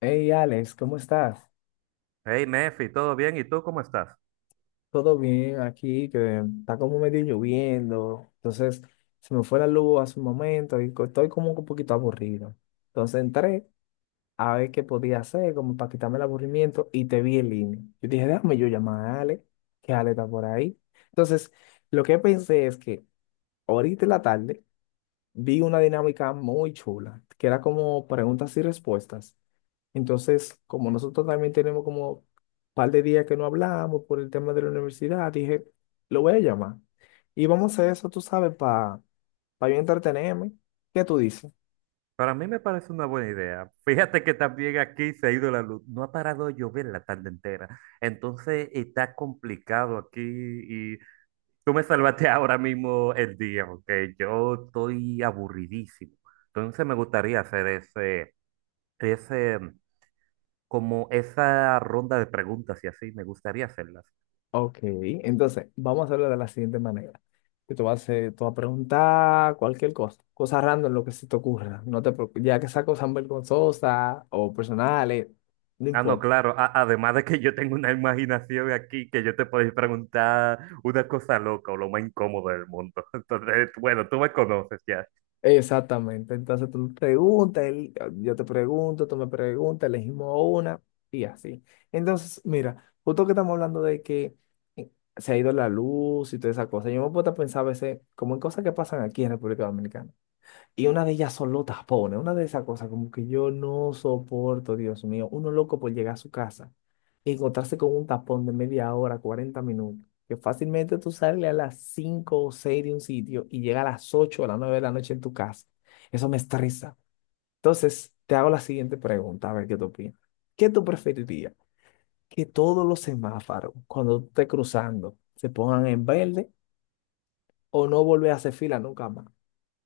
Hey Alex, ¿cómo estás? Hey, Mefi, ¿todo bien? ¿Y tú cómo estás? ¿Todo bien aquí? Que está como medio lloviendo. Entonces, se me fue la luz hace un momento y estoy como un poquito aburrido. Entonces entré a ver qué podía hacer, como para quitarme el aburrimiento, y te vi en línea. Yo dije, déjame yo llamar a Alex, que Alex está por ahí. Entonces, lo que pensé es que ahorita en la tarde vi una dinámica muy chula, que era como preguntas y respuestas. Entonces, como nosotros también tenemos como un par de días que no hablamos por el tema de la universidad, dije, lo voy a llamar. Y vamos a hacer eso, tú sabes, para pa yo entretenerme. ¿Qué tú dices? Para mí me parece una buena idea. Fíjate que también aquí se ha ido la luz. No ha parado de llover la tarde entera. Entonces está complicado aquí y tú me salvaste ahora mismo el día, porque yo estoy aburridísimo. Entonces me gustaría hacer ese, como esa ronda de preguntas y así, me gustaría hacerlas. Ok, entonces vamos a hacerlo de la siguiente manera. Que tú tú vas a preguntar cualquier cosa, cosa random, lo que se te ocurra. No te preocupes, ya que sea cosas vergonzosas o personales, no Ah, no, importa. claro. Además de que yo tengo una imaginación aquí que yo te podéis preguntar una cosa loca o lo más incómodo del mundo. Entonces, bueno, tú me conoces ya. Exactamente. Entonces tú preguntas, yo te pregunto, tú me preguntas, elegimos una y así. Entonces, mira, justo que estamos hablando de que eh, se ha ido la luz y toda esa cosa, yo me puedo a pensar a veces como en cosas que pasan aquí en República Dominicana. Y una de ellas son los tapones, una de esas cosas como que yo no soporto, Dios mío, uno loco por llegar a su casa y encontrarse con un tapón de media hora, 40 minutos, que fácilmente tú sales a las 5 o 6 de un sitio y llegas a las 8 o las 9 de la noche en tu casa. Eso me estresa. Entonces, te hago la siguiente pregunta, a ver qué tú opinas. ¿Qué tú preferirías? ¿Que todos los semáforos, cuando tú estés cruzando, se pongan en verde o no volver a hacer fila nunca más?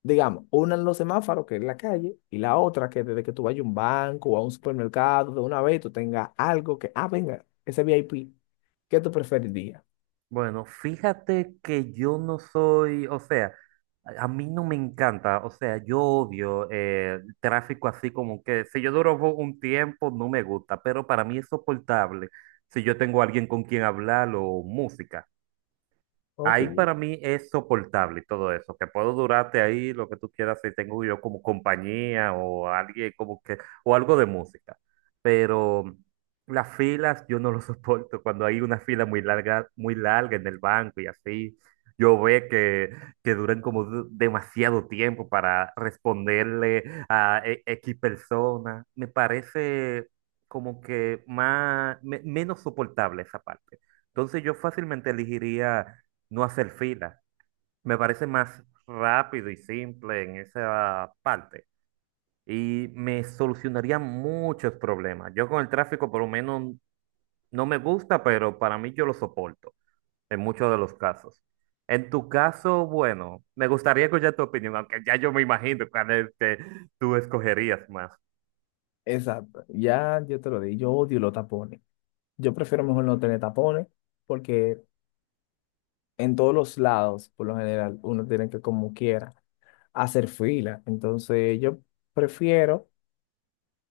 Digamos, una en los semáforos, que es la calle, y la otra que desde que tú vayas a un banco o a un supermercado, de una vez tú tengas algo que, ah, venga, ese VIP. ¿Qué tú preferirías? Bueno, fíjate que yo no soy, o sea, a mí no me encanta, o sea, yo odio el tráfico así como que si yo duro un tiempo no me gusta, pero para mí es soportable si yo tengo a alguien con quien hablar o música. Ahí Ok. para mí es soportable todo eso, que puedo durarte ahí lo que tú quieras si tengo yo como compañía o alguien como que, o algo de música. Pero las filas yo no lo soporto cuando hay una fila muy larga en el banco y así. Yo veo que duran como demasiado tiempo para responderle a X persona. Me parece como que más, menos soportable esa parte. Entonces yo fácilmente elegiría no hacer fila. Me parece más rápido y simple en esa parte y me solucionaría muchos problemas. Yo con el tráfico por lo menos no me gusta, pero para mí yo lo soporto en muchos de los casos. En tu caso, bueno, me gustaría escuchar tu opinión, aunque ya yo me imagino cuál es que tú escogerías más. Exacto, ya yo te lo di, yo odio los tapones. Yo prefiero mejor no tener tapones porque en todos los lados, por lo general, uno tiene que como quiera hacer fila. Entonces yo prefiero,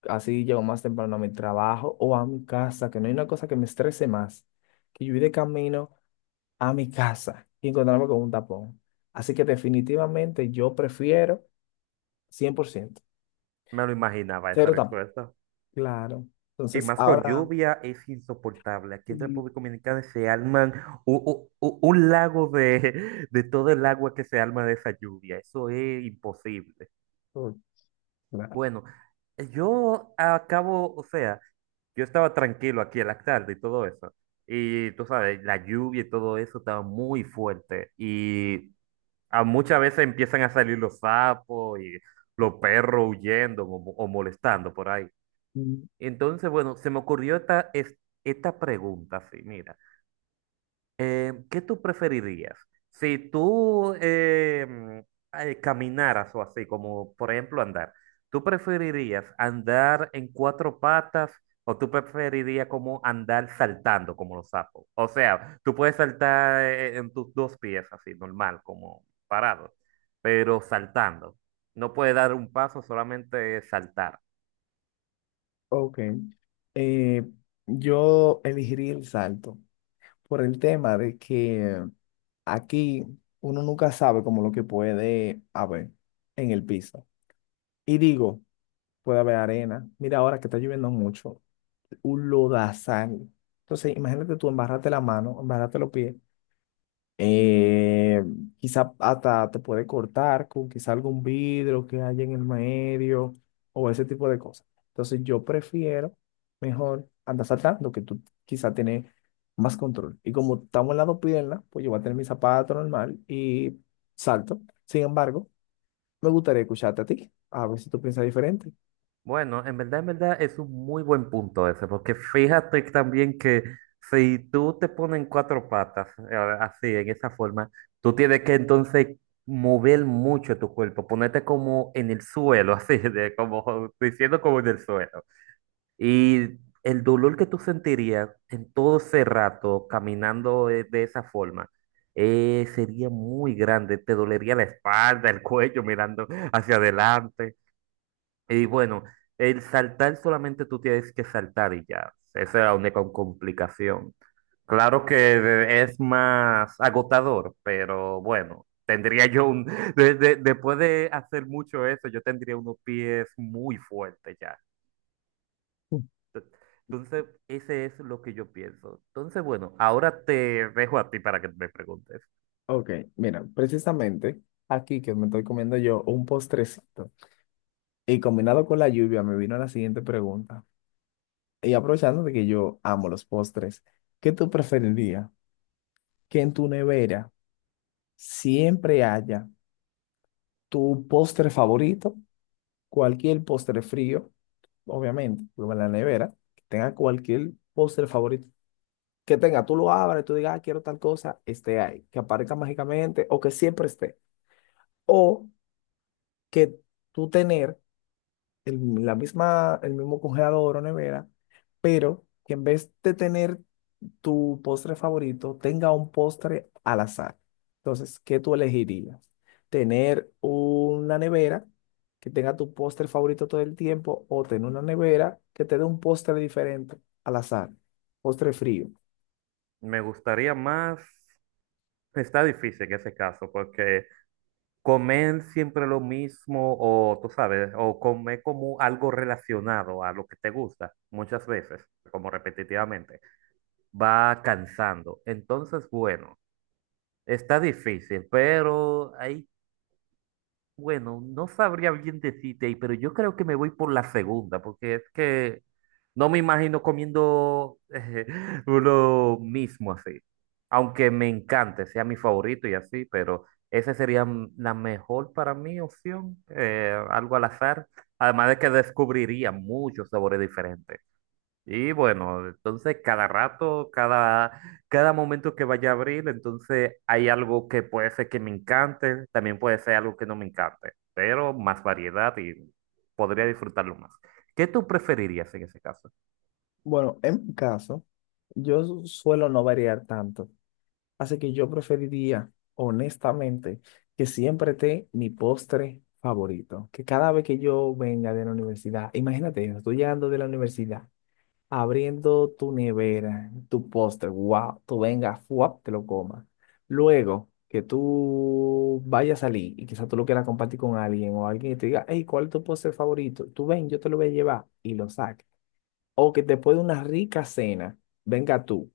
así llego más temprano a mi trabajo o a mi casa, que no hay una cosa que me estrese más, que yo ir de camino a mi casa y encontrarme con un tapón. Así que definitivamente yo prefiero 100% Me lo imaginaba esa cero tapón. respuesta. Claro. Y Entonces, más con ahora. lluvia es insoportable. Aquí en Mm. República Dominicana se alman un, lago de todo el agua que se alma de esa lluvia. Eso es imposible. Oh, claro. Bueno, yo acabo, o sea, yo estaba tranquilo aquí en la tarde y todo eso. Y tú sabes, la lluvia y todo eso estaba muy fuerte. Y a muchas veces empiezan a salir los sapos y los perros huyendo o o molestando por ahí. Mm. Entonces, bueno, se me ocurrió esta pregunta, sí, mira, ¿qué tú preferirías? Si tú caminaras o así, como por ejemplo andar, ¿tú preferirías andar en cuatro patas o tú preferirías como andar saltando como los sapos? O sea, tú puedes saltar en tus dos pies así, normal, como parado, pero saltando. No puedes dar un paso, solamente saltar. Ok. Eh, yo elegiría el salto por el tema de que aquí uno nunca sabe como lo que puede haber en el piso. Y digo, puede haber arena. Mira ahora que está lloviendo mucho, un lodazal. Entonces, imagínate tú embarrarte la mano, embarrarte los pies. Eh, quizá hasta te puede cortar con quizá algún vidrio que haya en el medio o ese tipo de cosas. Entonces yo prefiero mejor andar saltando, que tú quizá tienes más control. Y como estamos en la dos piernas, pues yo voy a tener mi zapato normal y salto. Sin embargo, me gustaría escucharte a ti, a ver si tú piensas diferente. Bueno, en verdad es un muy buen punto ese, porque fíjate también que si tú te pones en cuatro patas, así, en esa forma, tú tienes que entonces mover mucho tu cuerpo, ponerte como en el suelo, así, de como diciendo como en el suelo. Y el dolor que tú sentirías en todo ese rato caminando de esa forma. Sería muy grande, te dolería la espalda, el cuello mirando hacia adelante. Y bueno, el saltar solamente tú tienes que saltar y ya. Esa es la única complicación. Claro que es más agotador, pero bueno, tendría yo un... después de hacer mucho eso, yo tendría unos pies muy fuertes ya. Mm. Entonces, ese es lo que yo pienso. Entonces, bueno, ahora te dejo a ti para que me preguntes. Ok, mira, precisamente aquí que me estoy comiendo yo un postrecito y combinado con la lluvia me vino la siguiente pregunta. Y aprovechando de que yo amo los postres, ¿qué tú preferirías? Que en tu nevera siempre haya tu postre favorito, cualquier postre frío, obviamente, como en la nevera, que tenga cualquier postre favorito que tenga, tú lo abres, tú digas, "Ah, quiero tal cosa, esté ahí, que aparezca mágicamente o que siempre esté". O que tú tener el, la misma, el mismo congelador o nevera, pero que en vez de tener tu postre favorito tenga un postre al azar. Entonces, ¿qué tú elegirías? ¿Tener una nevera que tenga tu postre favorito todo el tiempo o tener una nevera que te dé un postre diferente al azar? Postre frío. Me gustaría más... Está difícil en ese caso, porque comer siempre lo mismo o tú sabes, o comer como algo relacionado a lo que te gusta muchas veces, como repetitivamente, va cansando. Entonces, bueno, está difícil, pero no sabría bien decirte, pero yo creo que me voy por la segunda, porque es que no me imagino comiendo uno mismo así. Aunque me encante, sea mi favorito y así, pero esa sería la mejor para mí opción, algo al azar. Además de que descubriría muchos sabores diferentes. Y bueno, entonces cada momento que vaya a abrir, entonces hay algo que puede ser que me encante, también puede ser algo que no me encante, pero más variedad y podría disfrutarlo más. ¿Qué tú preferirías en ese caso? Bueno, en mi caso, yo suelo no variar tanto, así que yo preferiría, honestamente, que siempre esté mi postre favorito, que cada vez que yo venga de la universidad, imagínate, yo estoy llegando de la universidad abriendo tu nevera, tu postre, wow, tú vengas, fuap, te lo comas. Luego que tú vayas a salir y quizás tú lo quieras compartir con alguien o alguien que te diga, hey, ¿cuál es tu postre favorito? Tú ven, yo te lo voy a llevar y lo saques. O que después de una rica cena, venga tú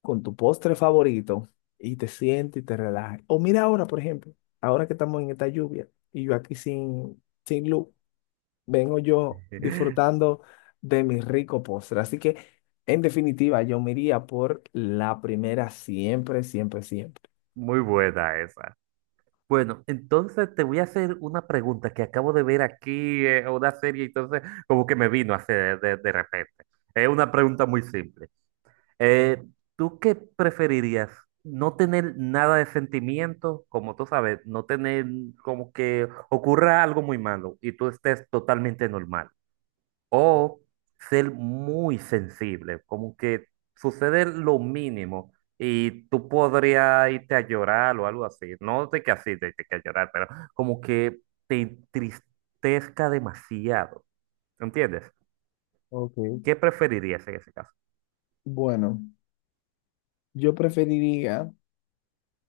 con tu postre favorito y te sientes y te relajes. O mira ahora, por ejemplo, ahora que estamos en esta lluvia y yo aquí sin luz vengo yo disfrutando de mi rico postre. Así que, en definitiva, yo me iría por la primera, siempre, siempre, siempre. Muy buena esa. Bueno, entonces te voy a hacer una pregunta que acabo de ver aquí, una serie, entonces como que me vino a hacer de repente. Es una pregunta muy simple. Eh, ¿Tú qué preferirías? No tener nada de sentimiento, como tú sabes, no tener como que ocurra algo muy malo y tú estés totalmente normal. O ser muy sensible, como que sucede lo mínimo y tú podrías irte a llorar o algo así. No de que así, de que a llorar, pero como que te entristezca demasiado. ¿Entiendes? Ok, ¿Qué preferirías en ese caso? bueno, yo preferiría,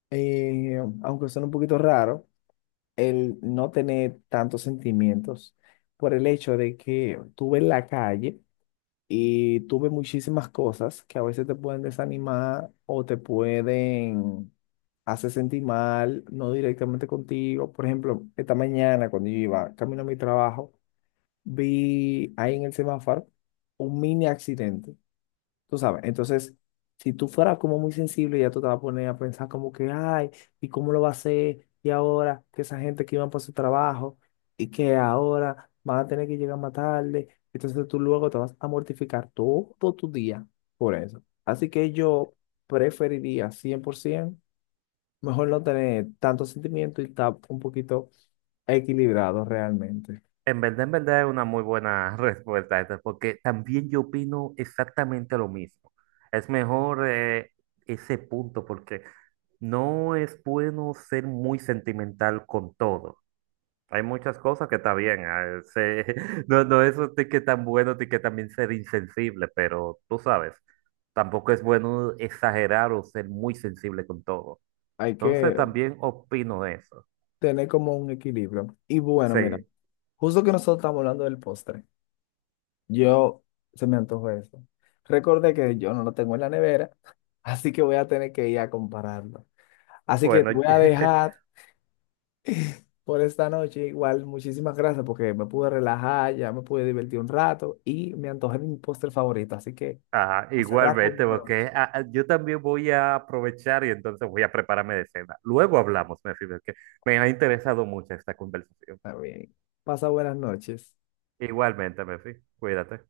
aunque suene un poquito raro, el no tener tantos sentimientos por el hecho de que tú ves la calle. Y tuve muchísimas cosas que a veces te pueden desanimar o te pueden hacer sentir mal, no directamente contigo. Por ejemplo, esta mañana cuando yo iba camino a mi trabajo, vi ahí en el semáforo un mini accidente. Tú sabes, entonces, si tú fueras como muy sensible, ya tú te vas a poner a pensar como que, ay, ¿y cómo lo va a hacer? Y ahora que esa gente que iban por su trabajo y que ahora van a tener que llegar más tarde, entonces tú luego te vas a mortificar todo tu día por eso. Así que yo preferiría 100%, mejor no tener tanto sentimiento y estar un poquito equilibrado realmente. En verdad es una muy buena respuesta esa, porque también yo opino exactamente lo mismo. Es mejor ese punto porque no es bueno ser muy sentimental con todo. Hay muchas cosas que está bien, no, no es de que tan bueno, de que también ser insensible, pero tú sabes, tampoco es bueno exagerar o ser muy sensible con todo. Hay Entonces que también opino eso. tener como un equilibrio. Y bueno, mira, Sí, justo que nosotros estamos hablando del postre. Yo se me antojó eso. Recordé que yo no lo tengo en la nevera, así que voy a tener que ir a compararlo. Así que bueno. te voy a dejar por esta noche. Igual, muchísimas gracias porque me pude relajar, ya me pude divertir un rato y me antojé de mi postre favorito. Así que Ah, a cerrar igualmente, con broche. porque yo también voy a aprovechar y entonces voy a prepararme de cena. Luego hablamos, Mefi, porque me ha interesado mucho esta conversación. Está bien. Pasa buenas noches. Igualmente, Mefi, cuídate.